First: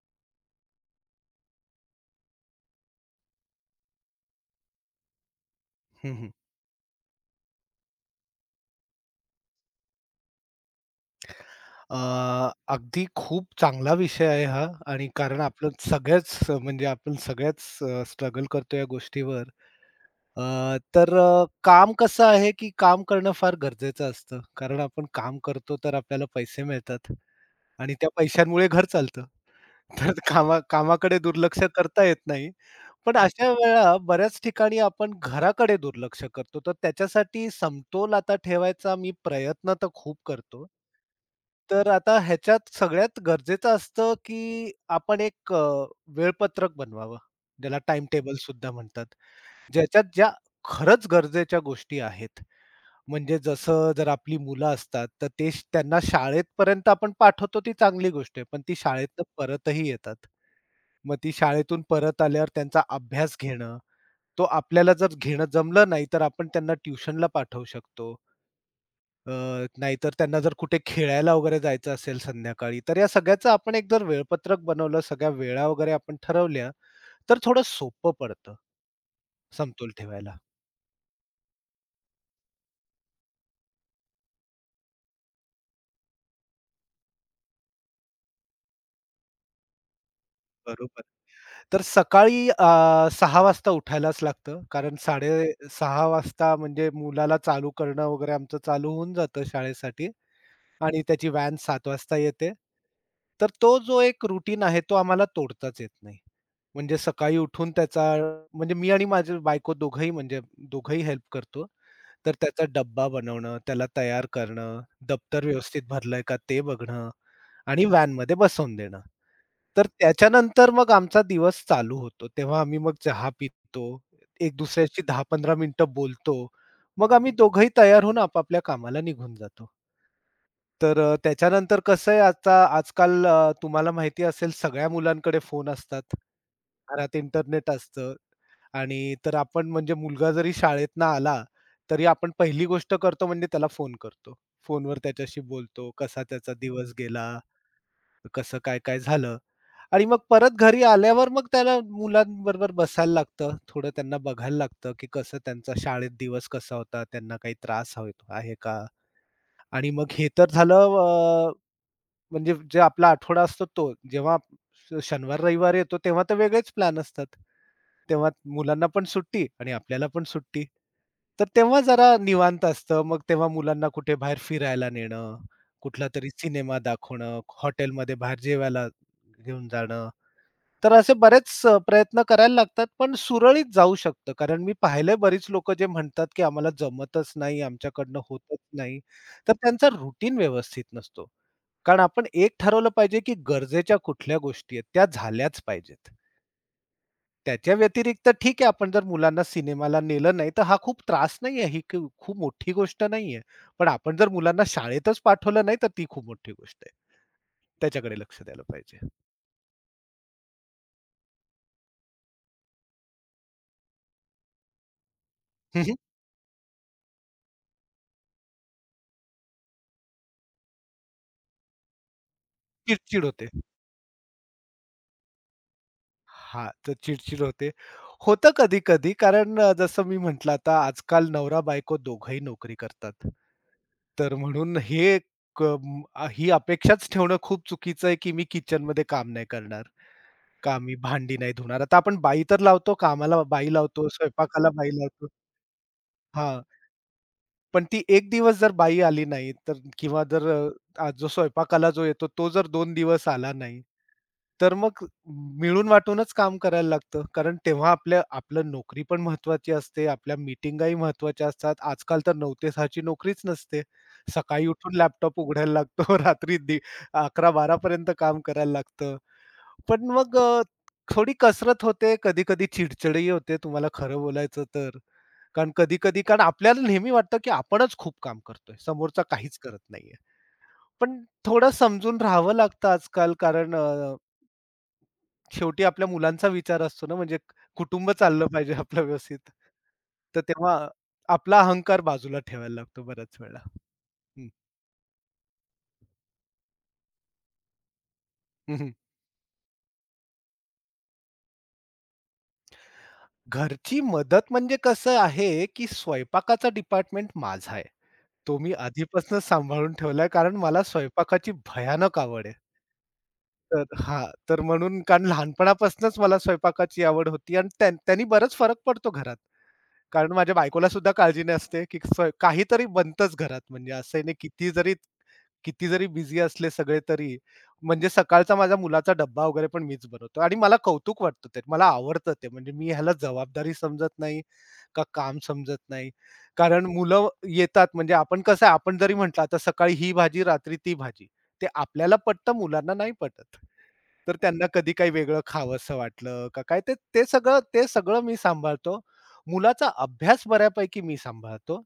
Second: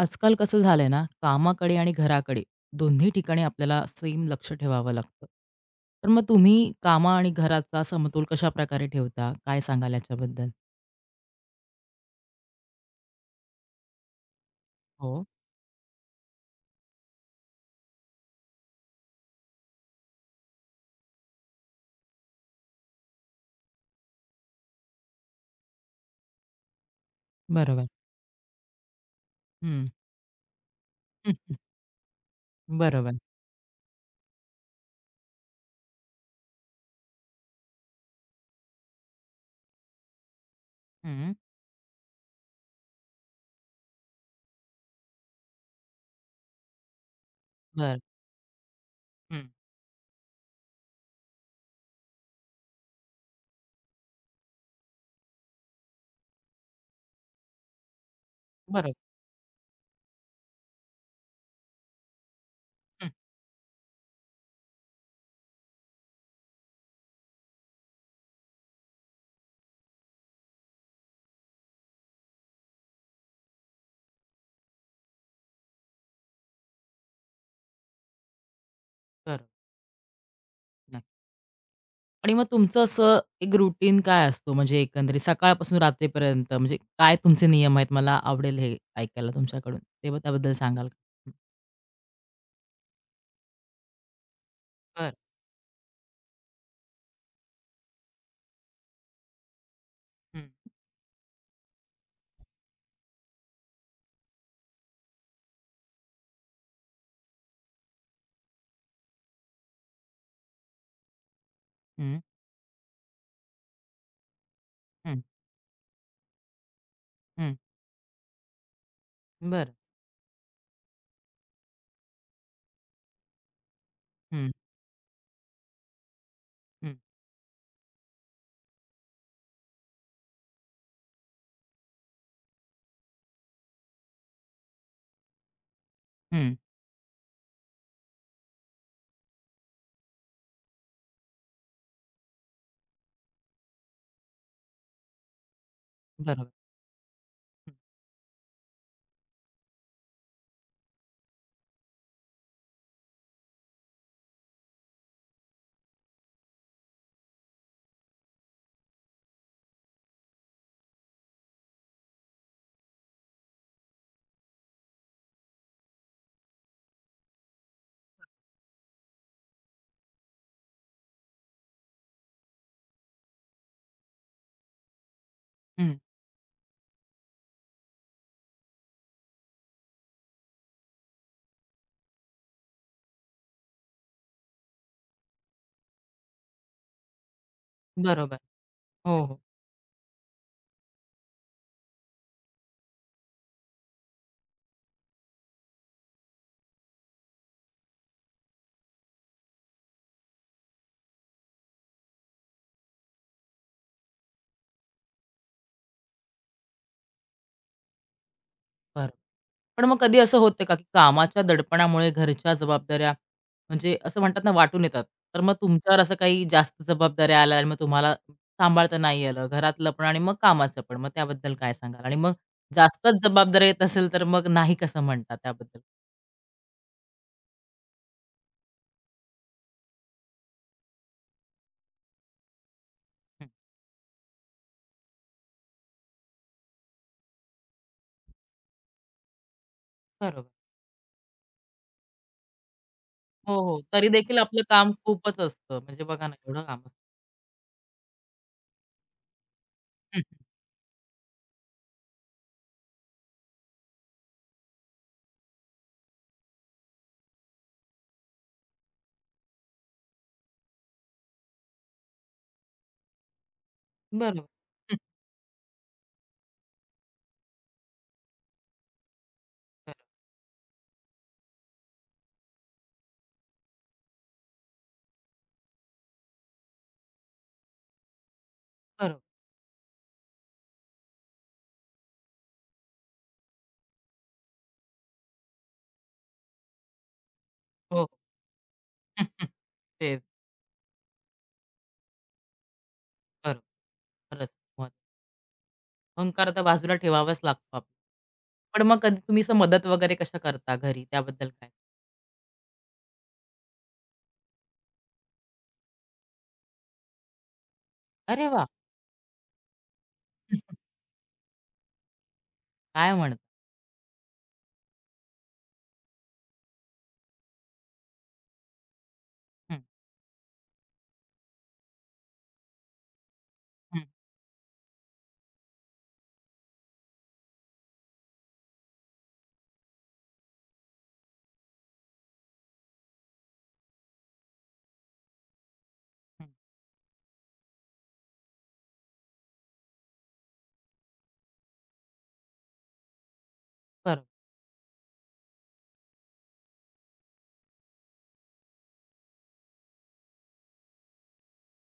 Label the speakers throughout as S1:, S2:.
S1: आजकाल कसं झालंय ना, कामाकडे आणि घराकडे दोन्ही ठिकाणी आपल्याला सेम लक्ष ठेवावं लागतं. तर
S2: हं,
S1: मग
S2: हं.
S1: तुम्ही कामा आणि घराचा समतोल कशाप्रकारे ठेवता? काय सांगाल याच्याबद्दल?
S2: अ, अगदी खूप चांगला विषय आहे हा. आणि
S1: हो,
S2: कारण आपलं सगळ्याच म्हणजे आपण सगळ्याच स्ट्रगल करतो या गोष्टीवर. अ, तर काम कसं आहे, की काम करणं फार गरजेचं असतं. कारण आपण काम करतो तर आपल्याला पैसे मिळतात
S1: बरोबर.
S2: आणि त्या पैशांमुळे घर चालतं.
S1: हं.
S2: तर कामाकडे दुर्लक्ष करता येत नाही.
S1: बरोबर.
S2: पण अशा वेळा बऱ्याच ठिकाणी आपण घराकडे दुर्लक्ष करतो. तर त्याच्यासाठी समतोल आता ठेवायचा मी प्रयत्न तर खूप करतो.
S1: हं.
S2: तर आता ह्याच्यात सगळ्यात गरजेचं असतं, की आपण एक वेळपत्रक बनवावं. ज्याला
S1: बरं.
S2: टाईम टेबल सुद्धा म्हणतात.
S1: हं.
S2: ज्याच्यात ज्या खरंच गरजेच्या गोष्टी आहेत. म्हणजे जसं जर आपली मुलं असतात, तर ते त्यांना शाळेतपर्यंत आपण पाठवतो ती चांगली गोष्ट आहे. पण ती
S1: बरोबर.
S2: शाळेतनं परतही येतात. मग ती शाळेतून परत आल्यावर त्यांचा
S1: हं.
S2: अभ्यास घेणं, तो आपल्याला जर घेणं जमलं नाही, तर आपण त्यांना ट्युशनला पाठवू शकतो. अ, नाहीतर त्यांना जर कुठे खेळायला वगैरे जायचं असेल संध्याकाळी, तर या सगळ्याचं आपण एक जर वेळपत्रक बनवलं, सगळ्या वेळा वगैरे आपण ठरवल्या, तर थोडं सोपं पडतं,
S1: बरोबर.
S2: समतोल ठेवायला.
S1: नक्की. आणि मग तुमचं असं एक रुटीन काय असतो? म्हणजे एकंदरीत सकाळपासून रात्रीपर्यंत म्हणजे काय तुमचे नियम आहेत? मला आवडेल हे ऐकायला तुमच्याकडून. तेव्हा त्याबद्दल सांगाल का?
S2: बरोबर.
S1: हं.
S2: तर सकाळी 6 वाजता उठायलाच लागतं. कारण
S1: बरं.
S2: 6:30 वाजता म्हणजे मुलाला चालू करणं वगैरे आमचं चालू होऊन जातं शाळेसाठी
S1: हं.
S2: आणि त्याची व्हॅन 7 वाजता येते. तर तो जो एक रूटीन आहे तो आम्हाला तोडताच येत नाही. म्हणजे सकाळी उठून त्याचा म्हणजे मी आणि माझी बायको दोघंही म्हणजे दोघंही हेल्प करतो.
S1: हं.
S2: तर त्याचा डब्बा बनवणं, त्याला तयार करणं,
S1: हं.
S2: दप्तर व्यवस्थित भरलंय का ते बघणं
S1: हं.
S2: आणि व्हॅनमध्ये बसवून देणं.
S1: बरं.
S2: तर त्याच्यानंतर मग आमचा दिवस चालू होतो. तेव्हा आम्ही मग चहा पितो.
S1: हं.
S2: एक दुसऱ्याशी 10-15 मिनिटं बोलतो.
S1: हं.
S2: मग आम्ही दोघंही तयार होऊन आपापल्या कामाला निघून जातो. तर त्याच्यानंतर कसं आहे आता आजकाल तुम्हाला माहिती असेल सगळ्या मुलांकडे फोन असतात.
S1: हं,
S2: घरात इंटरनेट असतं आणि तर आपण म्हणजे मुलगा जरी शाळेतनं आला, तरी आपण पहिली गोष्ट करतो म्हणजे त्याला फोन करतो. फोनवर त्याच्याशी बोलतो, कसा
S1: बरोबर.
S2: त्याचा दिवस गेला,
S1: हं,
S2: कसं काय-काय झालं. आणि मग परत घरी आल्यावर मग त्याला मुलांबरोबर बसायला लागतं. थोडं त्यांना बघायला लागतं, की कसं त्यांचा शाळेत दिवस कसा होता, त्यांना काही त्रास होय आहे का? आणि मग हे तर झालं म्हणजे जे आपला आठवडा असतो तो. जेव्हा शनिवार, रविवार येतो तेव्हा तर वेगळेच प्लॅन असतात. तेव्हा मुलांना पण सुट्टी आणि आपल्याला पण सुट्टी. तर तेव्हा जरा निवांत असतं. मग तेव्हा मुलांना कुठे बाहेर फिरायला नेणं,
S1: हं,
S2: कुठलातरी सिनेमा दाखवणं, हॉटेलमध्ये बाहेर जेवायला घेऊन जाणं. तर असे बरेच प्रयत्न करायला लागतात, पण सुरळीत जाऊ शकतं. कारण मी पाहिले बरीच लोकं जे म्हणतात, की आम्हाला जमतच नाही, आमच्याकडनं
S1: बरोबर.
S2: होतच नाही.
S1: हो, हो,
S2: तर त्यांचा रुटीन व्यवस्थित नसतो. कारण आपण एक ठरवलं पाहिजे, की गरजेच्या कुठल्या गोष्टी आहेत, त्या झाल्याच पाहिजेत. त्याच्या व्यतिरिक्त ठीक आहे, आपण जर मुलांना सिनेमाला नेलं नाही, तर हा खूप त्रास नाही आहे, ही क खूप मोठी गोष्ट नाहीये. पण आपण जर मुलांना शाळेतच पाठवलं नाही, तर ती खूप मोठी गोष्ट आहे. त्याच्याकडे लक्ष द्यायला पाहिजे.
S1: बरोबर. पण मग कधी असं होतं का, की कामाच्या दडपणामुळे घरच्या जबाबदाऱ्या म्हणजे असं म्हणतात ना, वाटून येतात. तर मग
S2: हं, हं.
S1: तुमच्यावर असं काही जास्त जबाबदाऱ्या आल्या आणि मग तुम्हाला सांभाळता नाही आलं, घरातलं पण आणि मग कामाचं पण. मग त्याबद्दल काय सांगाल? आणि मग जास्तच
S2: होते.
S1: जबाबदाऱ्या येत असेल, तर मग नाही कसं म्हणता त्याबद्दल?
S2: हां, तर चिड होते. होतं कधी-कधी कारण जसं मी म्हटलं आता आजकाल नवरा-बायको दोघंही नोकरी करतात.
S1: हं,
S2: तर म्हणून हे ही अपेक्षाच ठेवणं खूप चुकीचं आहे, की मी किचनमध्ये काम नाही करणार,
S1: बरोबर.
S2: का मी भांडी नाही धुणार. आता आपण बाई तर लावतो, कामाला
S1: हो,
S2: बाई
S1: हो.
S2: लावतो,
S1: तरी देखील आपलं
S2: स्वयंपाकाला बाई
S1: काम
S2: लावतो.
S1: खूपच असतं. म्हणजे बघा ना, एवढं
S2: हां.
S1: काम असतं.
S2: पण ती एक दिवस जर बाई आली नाही, तर
S1: हं,
S2: किंवा जर जो स्वयंपाकाला जो येतो तो जर 2 दिवस आला नाही, तर मग मिळून वाटूनच काम करायला लागतं. कारण तेव्हा आपल्या आपलं नोकरी पण महत्वाची असते, आपल्या मीटिंगाही महत्त्वाच्या असतात. आजकाल तर 9 ते 6 नोकरीच नसते.
S1: बरोबर.
S2: सकाळी
S1: हं,
S2: उठून लॅपटॉप उघडायला लागतो, रात्री 11-12 पर्यंत काम करायला लागतं.
S1: बरोबर.
S2: पण मग थोडी कसरत होते, कधी-कधी चिडचिडही होते तुम्हाला खरं बोलायचं तर. कारण कधी-कधी कारण आपल्याला नेहमी वाटतं, की आपणच खूप काम करतोय.
S1: बरोबर.
S2: समोरचा काहीच करत नाहीये. पण थोडं समजून राहावं लागतं आजकाल कारण शेवटी आपल्या मुलांचा विचार असतो ना, म्हणजे
S1: हो.
S2: कुटुंब चाललं पाहिजे आपलं व्यवस्थित.
S1: तेच.
S2: तर तेव्हा आपला अहंकार बाजूला ठेवायला लागतो बऱ्याच वेळेला.
S1: बरोबर.
S2: हं,
S1: खरंच. अहंकार तर बाजूला ठेवावाच लागतो आपल्याला.
S2: हं,
S1: पण
S2: हं.
S1: मग कधी तुम्ही असं मदत वगैरे कशा करता घरी त्याबद्दल काय?
S2: घरची मदत म्हणजे कसं आहे, की स्वयंपाकाचा डिपार्टमेंट माझा आहे.
S1: अरे
S2: तो
S1: वाह!
S2: मी आधीपासूनच सांभाळून ठेवलाय कारण मला स्वयंपाकाची भयानक आवड आहे.
S1: काय म्हणता?
S2: तर हां, तर म्हणून कारण लहानपणापासूनच मला स्वयंपाकाची आवड होती आणि त्यांनी बराच फरक पडतो घरात.
S1: हं,
S2: कारण माझ्या बायकोला सुद्धा काळजी नसते, की काहीतरी बनतंच घरात म्हणजे
S1: हं,
S2: असं नाही किती जरी किती जरी बिझी असले सगळे तरी म्हणजे सकाळचा माझ्या मुलाचा डब्बा वगैरे पण मीच बनवतो आणि मला कौतुक वाटतं ते. मला आवडतं ते म्हणजे मी ह्याला जबाबदारी समजत नाही का काम समजत नाही.
S1: हं.
S2: कारण मुलं येतात म्हणजे आपण कसं आहे आपण जरी म्हटलं आता सकाळी ही भाजी, रात्री ती भाजी. ते आपल्याला पटतं, मुलांना नाही पटत.
S1: बरं,
S2: तर त्यांना कधी काही वेगळं खावंसं वाटलं का काय ते ते सगळं ते सगळं मी सांभाळतो. मुलाचा अभ्यास बऱ्यापैकी मी सांभाळतो.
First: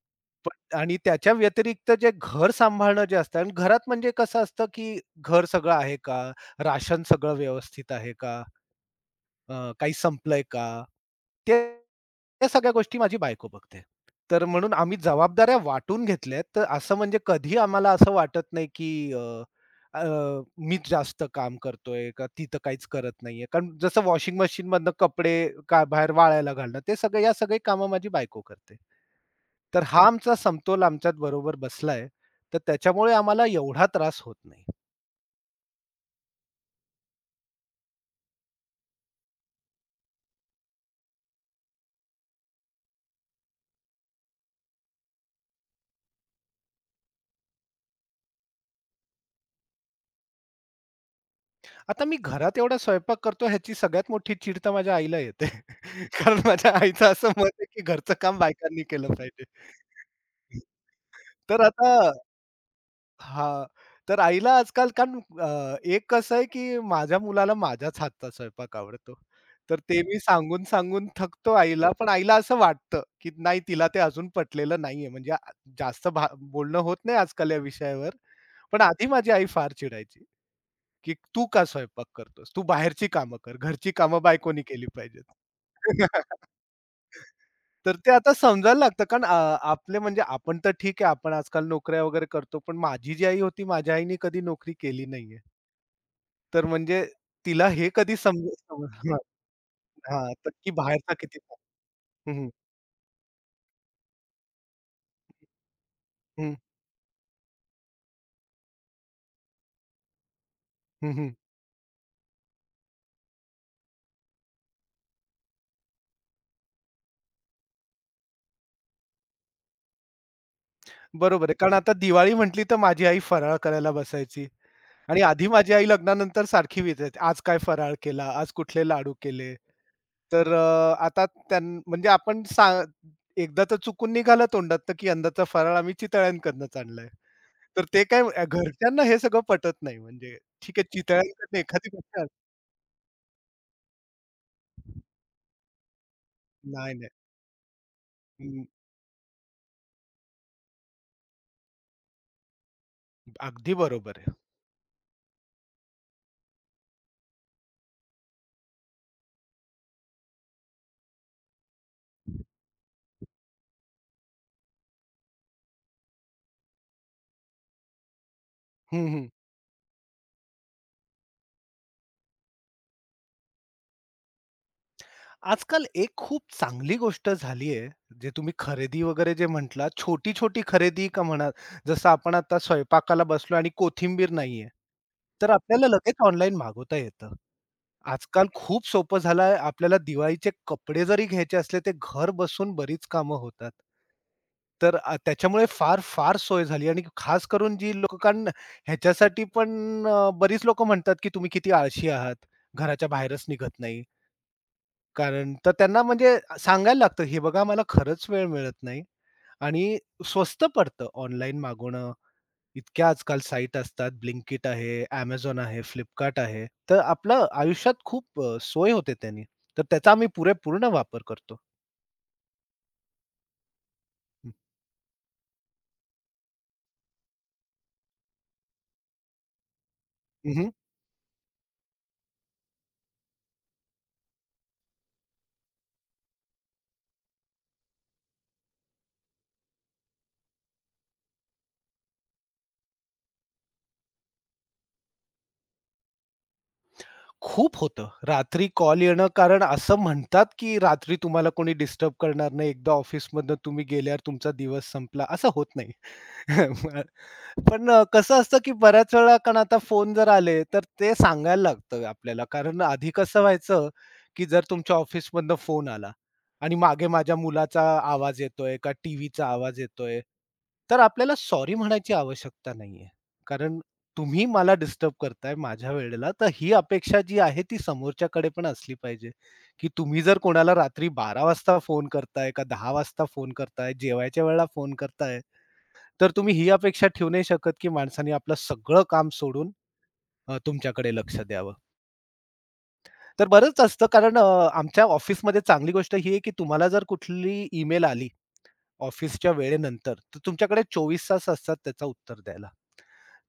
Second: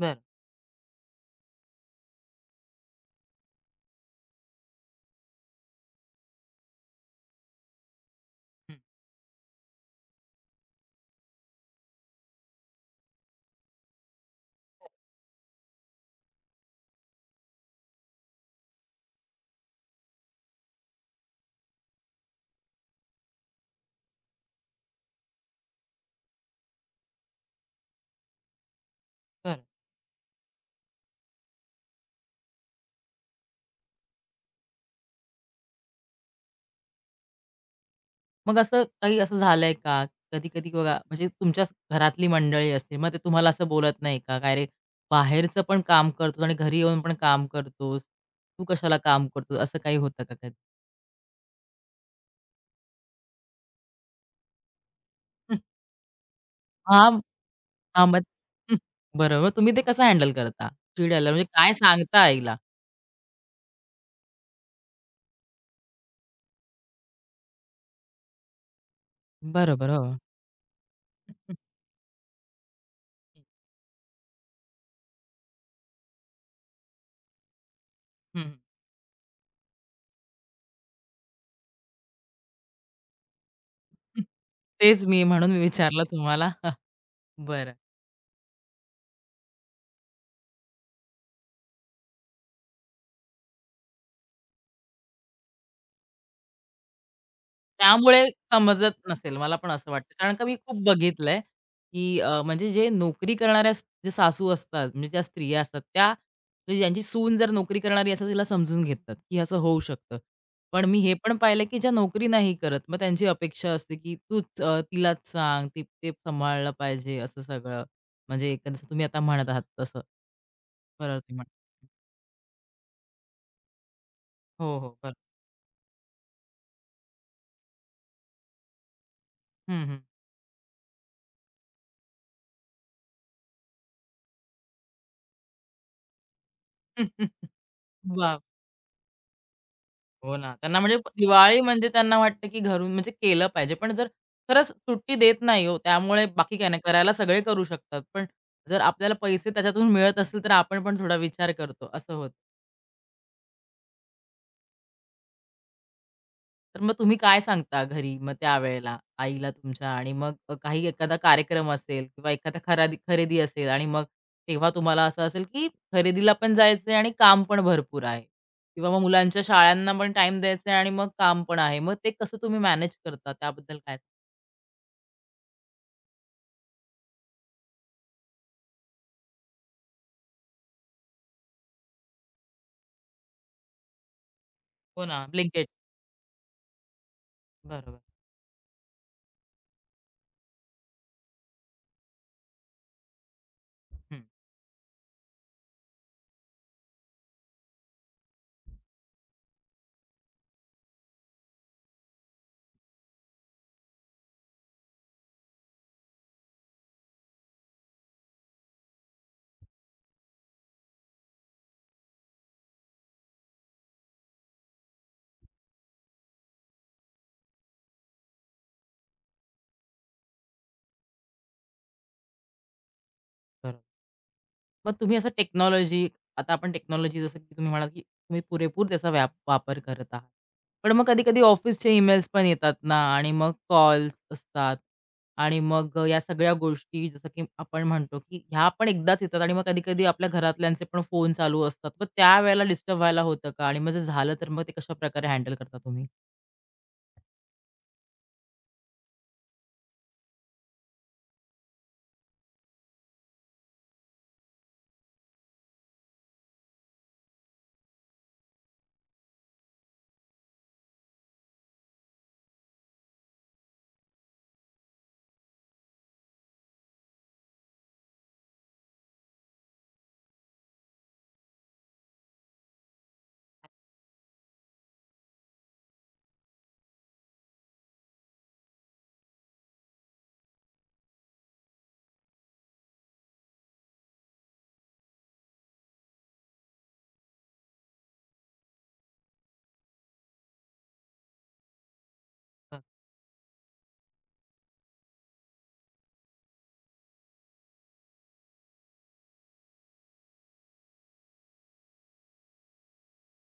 S1: बरं.
S2: पण आणि त्याच्या व्यतिरिक्त जे घर सांभाळणं जे असतं आणि घरात म्हणजे कसं असतं, की घर सगळं आहे का? राशन सगळं व्यवस्थित आहे का?
S1: हं,
S2: काही संपलंय का? ते त्या सगळ्या गोष्टी माझी बायको बघते. तर म्हणून आम्ही जबाबदाऱ्या वाटून घेतल्यात. तर असं म्हणजे कधी आम्हाला असं वाटत नाही, की अ, मीच जास्त काम करतोय का ती तर काहीच करत नाहीये. कारण जसं वॉशिंग मशीनमधनं कपडे का बाहेर वाळायला घालणं, ते सगळे या सगळी कामं माझी बायको करते.
S1: बरं.
S2: तर हा आमचा समतोल आमच्यात बरोबर बसलाय. तर त्याच्यामुळे आम्हाला एवढा त्रास होत नाही.
S1: मग असं काही असं झालंय का? कधी-कधी बघा म्हणजे तुमच्याच घरातली मंडळी असते, मग ते तुम्हाला असं बोलत नाही का? "काय रे, बाहेरचं पण काम करतोस आणि घरी येऊन पण काम करतोस. तू कशाला काम करतोस?" असं काही होतं का कधी?
S2: आता मी घरात एवढा स्वयंपाक करतो ह्याची सगळ्यात मोठी चीड तर माझ्या आईला येते. कारण माझ्या आईचं
S1: हां,
S2: असं मत आहे, की
S1: हां.
S2: घरचं
S1: मग
S2: काम
S1: हं.
S2: बायकांनी केलं पाहिजे.
S1: बरोबर. तुम्ही ते कसं हँडल करता? चिड आल्यावर म्हणजे
S2: तर
S1: काय
S2: आता
S1: सांगता आईला?
S2: हां. तर आईला आजकाल कारण एक कसं आहे, की माझ्या मुलाला माझ्याच हातचा स्वयंपाक आवडतो. तर
S1: बरोबर.
S2: ते
S1: हो.
S2: मी सांगून, सांगून थकतो आईला. पण आईला असं वाटतं, की नाही तिला ते अजून पटलेलं नाहीये. म्हणजे जास्त बोलणं होत नाही आजकाल या विषयावर.
S1: हं, हं.
S2: पण आधी माझी आई फार चिडायची. की तू का स्वयंपाक करतोस? तू बाहेरची कामं कर. घरची कामं बायकोनी केली
S1: तेच मी
S2: पाहिजेत.
S1: म्हणून मी विचारलं तुम्हाला. बरं.
S2: तर ते आता समजायला लागतं कारण आपले म्हणजे आपण तर ठीक आहे आपण आजकाल नोकऱ्या वगैरे करतो. पण माझी जी आई होती माझ्या आईने कधी नोकरी केली नाहीये. तर म्हणजे तिला हे कधी
S1: त्यामुळे समजत
S2: समजलं.
S1: नसेल, मला पण असं वाटतं.
S2: हां,
S1: कारण का
S2: तर
S1: मी
S2: की
S1: खूप
S2: बाहेरचा किती.
S1: बघितलंय, की
S2: हं, हं.
S1: म्हणजे जे नोकरी करणाऱ्या जे सासू असतात, म्हणजे ज्या स्त्रिया असतात, त्या
S2: हं,
S1: म्हणजे ज्यांची सून जर नोकरी करणारी असेल, तिला समजून घेतात, की असं होऊ शकतं. पण मी
S2: हं,
S1: हे
S2: हं.
S1: पण पाहिलं, की ज्या नोकरी नाही करत, मग त्यांची अपेक्षा असते, की तूच तिलाच सांग, ती ते सांभाळलं पाहिजे, असं सगळं. म्हणजे एकंदरीत तुम्ही आता म्हणत आहात तसं. बरोबर तुम्ही
S2: बरोबर आहे.
S1: म्हणता.
S2: कारण आता दिवाळी म्हटली तर माझी आई फराळ करायला बसायची
S1: हो, हो. बरोबर.
S2: आणि आधी माझी आई लग्नानंतर सारखी विचारायची, "आज काय फराळ केला? आज कुठले लाडू केले?"
S1: हं, हं.
S2: तर आता म्हणजे आपण एकदा तर चुकून निघालं तोंडातनं, की यंदाचा फराळ आम्ही चितळ्यांकडनंच आणलाय. तर ते काय
S1: बाप!
S2: घरच्यांना हे सगळं पटत नाही.
S1: हो
S2: म्हणजे
S1: ना.
S2: ठीक
S1: त्यांना
S2: आहे
S1: म्हणजे
S2: चितळ्यांकडनं
S1: दिवाळी म्हणजे
S2: एखादी
S1: त्यांना
S2: गोष्ट
S1: वाटतं, की घरून म्हणजे केलं पाहिजे. पण जर खरंच सुट्टी देत नाही हो, त्यामुळे बाकी काही नाही
S2: नाही, नाही.
S1: करायला सगळे करू शकतात. पण
S2: हं,
S1: जर आपल्याला पैसे त्याच्यातून मिळत असतील, तर आपण पण थोडा विचार करतो, असं होतं.
S2: अगदी बरोबर आहे.
S1: तर मग तुम्ही काय सांगता घरी मग त्यावेळेला आईला तुमच्या आणि मग काही एखादा कार्यक्रम असेल किंवा एखादा खरादी खरेदी असेल आणि मग तेव्हा तुम्हाला असं असेल की खरेदीला पण जायचंय आणि काम पण भरपूर आहे किंवा मग
S2: हं, हं.
S1: मुलांच्या शाळांना पण टाइम द्यायचा आणि मग काम पण आहे. मग ते कसं तुम्ही मॅनेज करता त्याबद्दल काय? सांग-
S2: आजकाल एक खूप चांगली गोष्ट झाली आहे, जे तुम्ही खरेदी वगैरे जे म्हटलात, छोटी-छोटी खरेदी का म्हणा, जसं आपण आता स्वयंपाकाला बसलो आणि कोथिंबीर नाहीये,
S1: हो ना,
S2: तर
S1: ब्लिंकेट.
S2: आपल्याला लगेच ऑनलाईन मागवता येतं.
S1: बरोबर.
S2: आजकाल खूप सोपं झालं आहे. आपल्याला दिवाळीचे कपडे जरी घ्यायचे असले, ते घर बसून बरीच कामं होतात.
S1: हं,
S2: तर त्याच्यामुळे फार, फार सोय झाली आणि खास करून जी लोकं कारण ह्याच्यासाठी पण बरीच लोकं म्हणतात, की तुम्ही किती आळशी आहात, घराच्या बाहेरच निघत नाही. कारण तर त्यांना म्हणजे सांगायला लागतं, "हे बघा, मला खरंच वेळ मिळत नाही" आणि स्वस्त पडतं ऑनलाईन मागवणं. इतक्या आजकाल साईट असतात. ब्लिंकिट आहे, Amazon आहे, Flipkart आहे. तर आपलं आयुष्यात खूप सोय होते त्यानी. तर त्याचा आम्ही पुरेपूर्ण वापर करतो.
S1: बरोबर. मग तुम्ही असं टेक्नॉलॉजी आता आपण टेक्नॉलॉजी जसं की तुम्ही म्हणालात, की तुम्ही पुरेपूर त्याचा व्याप वापर करत आहात.
S2: हं, हं.
S1: पण मग कधी-कधी ऑफिसचे ईमेल्स पण येतात ना आणि मग कॉल्स असतात आणि मग या सगळ्या गोष्टी जसं की आपण म्हणतो, की ह्या पण एकदाच येतात आणि मग कधी-कधी आपल्या घरातल्यांचे पण फोन चालू असतात. मग त्यावेळेला डिस्टर्ब व्हायला होतं का? आणि मग जर झालं तर मग ते कशाप्रकारे हँडल करता तुम्ही?
S2: खूप होतं. रात्री कॉल येणं कारण असं म्हणतात, की रात्री तुम्हाला कोणी डिस्टर्ब करणार नाही. एकदा ऑफिसमधनं तुम्ही गेल्यावर तुमचा दिवस संपला. असं होत नाही. पण कसं असतं, की बऱ्याच वेळा कारण आता फोन जर आले, तर ते सांगायला लागतं आपल्याला. कारण आधी कसं व्हायचं, की जर तुमच्या ऑफिसमधनं फोन आला आणि मागे माझ्या मुलाचा आवाज येतोय का टीव्हीचा आवाज येतोय, तर आपल्याला सॉरी म्हणायची आवश्यकता नाहीये. कारण तुम्ही मला डिस्टर्ब करताय माझ्या वेळेला, तर ही अपेक्षा जी आहे ती समोरच्याकडे पण असली पाहिजे, की तुम्ही जर कोणाला रात्री 12:00 वाजता फोन करताय का 10:00 वाजता फोन करताय, जेवायच्या वेळेला फोन करताय, तर तुम्ही ही अपेक्षा ठेवू नाही शकत, की माणसाने आपलं सगळं काम सोडून तुमच्याकडे लक्ष द्यावं.
S1: बरं,
S2: तर बरंच असतं कारण आमच्या ऑफिसमध्ये चांगली गोष्ट ही आहे, की तुम्हाला जर कुठली ईमेल आली ऑफिसच्या वेळेनंतर, तर तुमच्याकडे 24 तास असतात त्याचं उत्तर द्यायला.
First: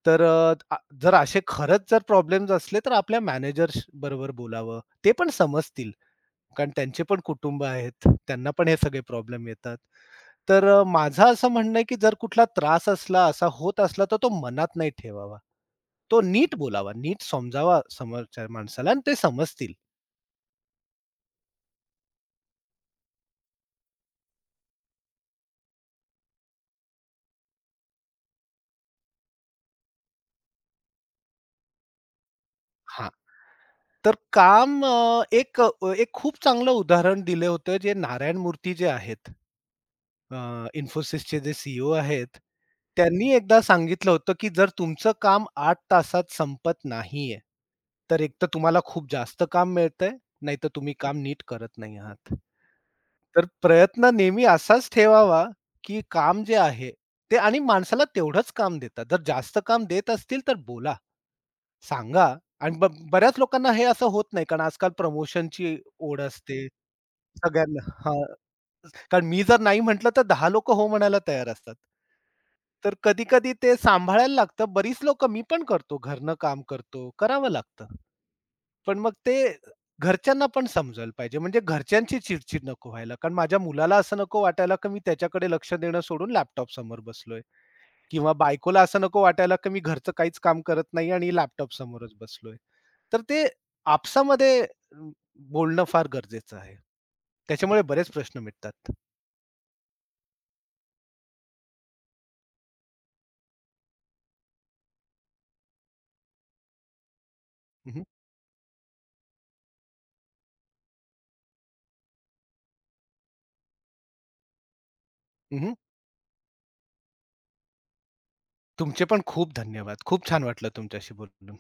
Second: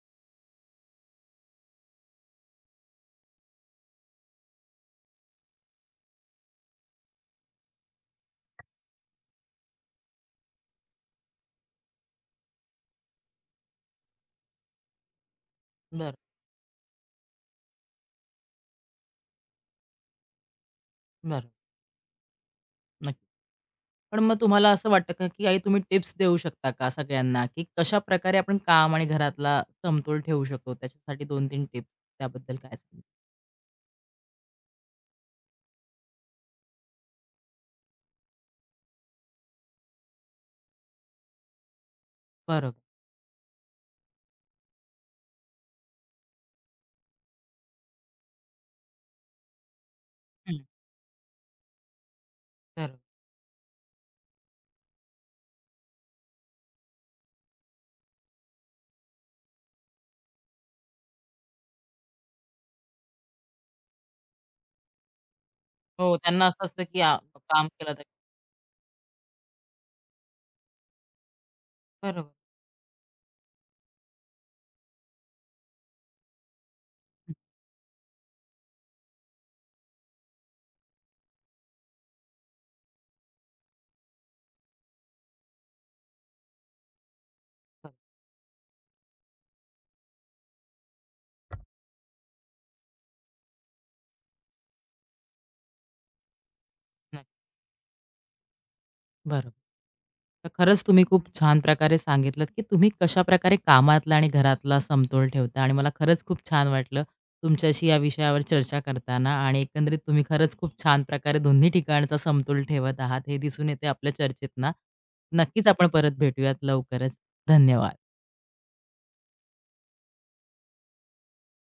S2: तर अ, आ जर असे खरंच जर प्रॉब्लेम्स असले, तर आपल्या मॅनेजर्स बरोबर बोलावं. ते पण समजतील कारण त्यांचे पण कुटुंब आहेत. त्यांना पण हे सगळे प्रॉब्लेम येतात. तर माझं असं म्हणणं आहे, की जर कुठला त्रास असला, असा होत असला, तर तो मनात नाही ठेवावा.
S1: बरं,
S2: तो नीट बोलावा, नीट समजावा समोरच्या माणसाला आणि ते समजतील.
S1: नक्की. पण मग तुम्हाला असं वाटतं का, की काही तुम्ही टिप्स देऊ शकता का सगळ्यांना, की कशाप्रकारे आपण काम आणि घरातला समतोल ठेवू शकतो? त्याच्यासाठी 2-3 टिप्स त्याबद्दल काय सांगाल?
S2: हां. तर काम एक एक खूप चांगलं उदाहरण दिलं होतं जे नारायण मूर्ती जे आहेत, अ, Infosysचे जे सीईओ आहेत,
S1: बरोबर.
S2: त्यांनी एकदा सांगितलं होतं, की जर तुमचं काम 8 तासात संपत नाहीये, तर एकतर तुम्हाला खूप जास्त काम मिळतंय,
S1: हं,
S2: नाहीतर तुम्ही काम नीट करत नाही आहात.
S1: बरोबर.
S2: तर प्रयत्न नेहमी असाच ठेवावा, की काम जे आहे ते आणि माणसाला तेवढंच काम देतात. जर जास्त काम देत असतील तर बोला, सांगा आणि बऱ्याच लोकांना हे असं होत नाही, कारण आजकाल प्रमोशनची
S1: हो,
S2: ओढ
S1: त्यांना असं
S2: असते
S1: असतं, की आ काम
S2: सगळ्यांना.
S1: केलं तर
S2: हां, कारण मी जर नाही म्हटलं, तर 10 लोकं हो म्हणायला तयार असतात.
S1: बरोबर.
S2: तर कधी-कधी ते सांभाळायला लागतं. बरीच लोकं मी पण करतो, घरनं काम करतो,
S1: हं.
S2: करावं लागतं. पण मग ते घरच्यांना पण समजायला पाहिजे. म्हणजे घरच्यांची चिडचिड नको व्हायला. कारण माझ्या मुलाला असं नको वाटायला, की मी त्याच्याकडे लक्ष देणं सोडून लॅपटॉप समोर बसलोय.
S1: बरोबर.
S2: किंवा बायकोला असं नको वाटायला, की मी घरचं काहीच काम करत नाही आणि लॅपटॉप समोरच बसलोय. तर ते आपसामध्ये बोलणं फार गरजेचं आहे.
S1: नक्की.
S2: त्याच्यामुळे बरेच प्रश्न मिटतात.
S1: बरोबर. तर खरंच तुम्ही खूप छान प्रकारे सांगितलंत, की तुम्ही कशा कशाप्रकारे कामातला आणि घरातला समतोल ठेवता आणि मला खरंच खूप छान वाटलं तुमच्याशी
S2: हं,
S1: या
S2: हं.
S1: विषयावर चर्चा करताना आणि एकंदरीत तुम्ही खरंच खूप छान प्रकारे दोन्ही ठिकाणचा समतोल ठेवत आहात हे दिसून येते आपल्या चर्चेतना. नक्कीच आपण परत भेटूयात लवकरच. धन्यवाद.
S2: तुमचे पण खूप धन्यवाद. खूप छान वाटलं तुमच्याशी बोलून.